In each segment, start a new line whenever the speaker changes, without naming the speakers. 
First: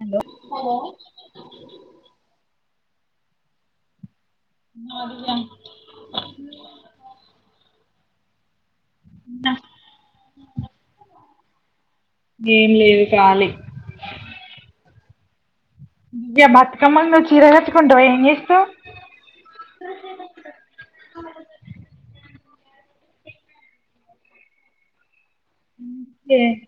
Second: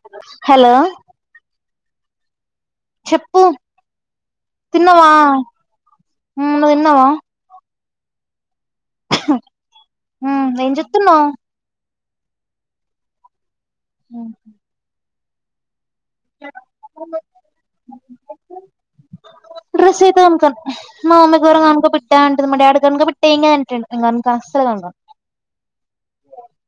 Hello!
చెప్పు తిన్నావా? నువ్వు తిన్నావా? చ్ ఏం చేస్తున్నావు?
ఏం లేదు ఖాళీ.
ఉ
ఇగ బతుకమ్మ ల చీర గట్కుంటవా ఏంచేస్తావు.
రసీతామ్ కర్త్ [unintelligible] మా అమ్మ గురక ను పెట్టా అంటాది. మా డాడి గురక పెట్టేయి ఏం కాదు అంటాడు. నాకు అసలు కాదు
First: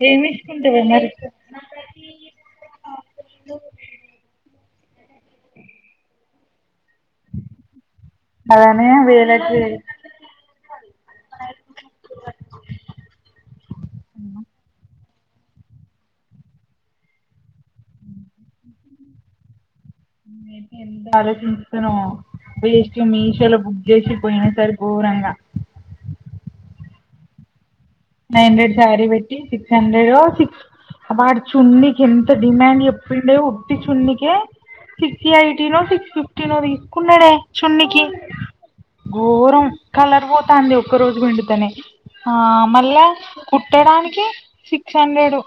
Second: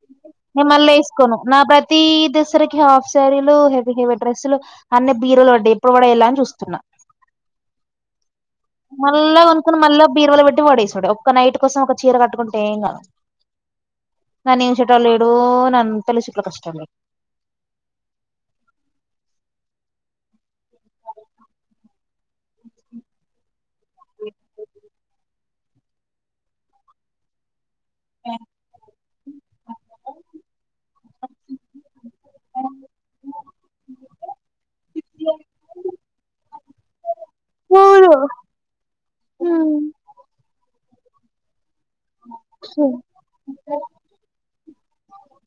ఏమి
నేను
వేసుకుంటావే
మళ్ళీ
మరి
వేసుకోను. నా కైతీ ఈ దసరా కి హాఫ్ శారీలు, హెవీ హెవీ డ్రెస్సులు. అన్నీ బీరువాలోంటాయి ఎప్పుడు పడేయాల అని జూస్తున్నా.
అలానే
మళ్ళా
వేలట్లేదు
కొనుక్కొని మళ్ళా బీరువాలో పెట్టి పడేసుడే. ఒక్క నైట్ కోసం ఒక చీర కట్టుకుంటే ఏం కాదు. పని చేసెట్టోల్లు లేడు నా అంతా లిస్ట్ లోకి వస్తాండారు.
అలోచించా నో వేస్ట్ మీషో లో బుక్ జేసి పోయిన సారి ఘోరంగా. నైహండ్రెడ్ శారీ బెట్టి సిక్స్ హండ్రెడో సిక్స్ అబ్బా చున్నీకి ఎంత డిమాండ్ చెప్పిండే ఉట్టి చున్నికే. సిక్స్ ఏయిటీ నో సిక్స్ ఫిఫ్టీ నో తీసుకున్నాడే చున్నీ కి
లేడు
ఘోరం కలర్ పోతాంది ఒక్క రోజు పిండుతానే ఆ మళ్ళా కుట్టడానికి సిక్స్ హండ్రెడ్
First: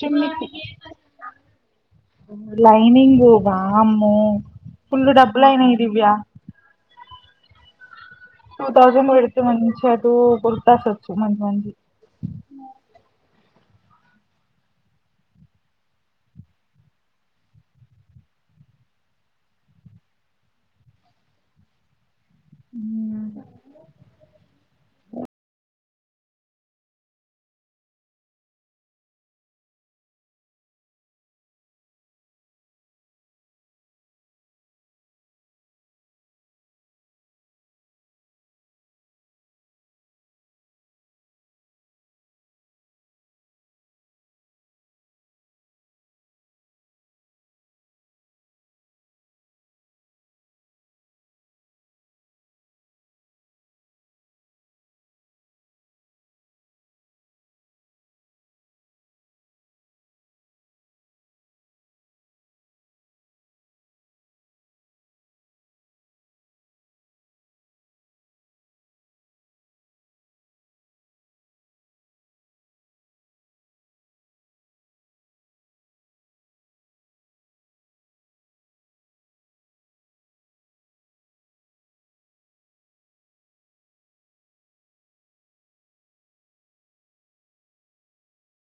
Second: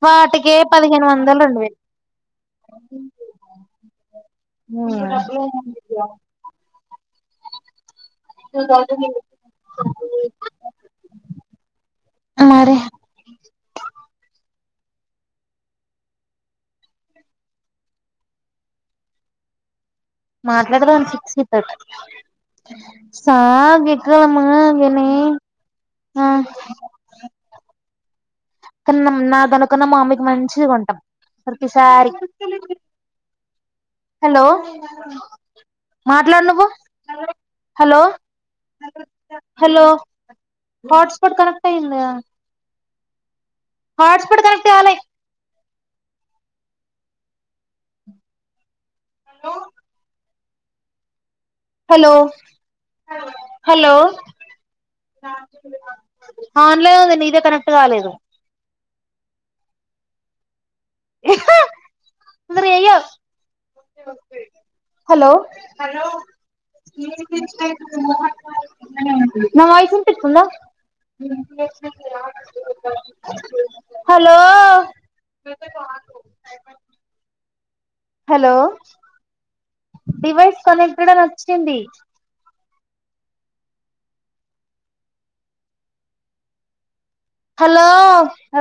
చున్నీకి
వాటికే పదిహేను వందలు రెండు వేలు.
లైనింగ్ వామ్మో పుల్ డబ్బులైనాయి దివ్యా. టూ థౌజండ్ పెడితే మంచిగా టూ కుర్తాసొచ్చు మంచి మంచి
మరే మాట్లాడదాం సిక్స్ కి అట్లా
ఉమ్
సా విక్రమ్ ఏం ఆ కొన్నాం నాకన్నా మా మమ్మీకి మంచిది కొంటాం ప్రతిసారి. హలో మాట్లాడు నువ్వు hello hello hot spot connect అయిందిగా హాట్స్ పాట్ కనెక్ట్ గాలే హలో హలో హలో అవున్లే ఉంది నీదే కనెక్ట్ గాలేదు మరి ఇయ్యవ్ హలో నా వాయిస్ ఇనిపిత్తుందా హలో హలో డివైస్ కనెక్టేడ్ అని అచ్చింది హలో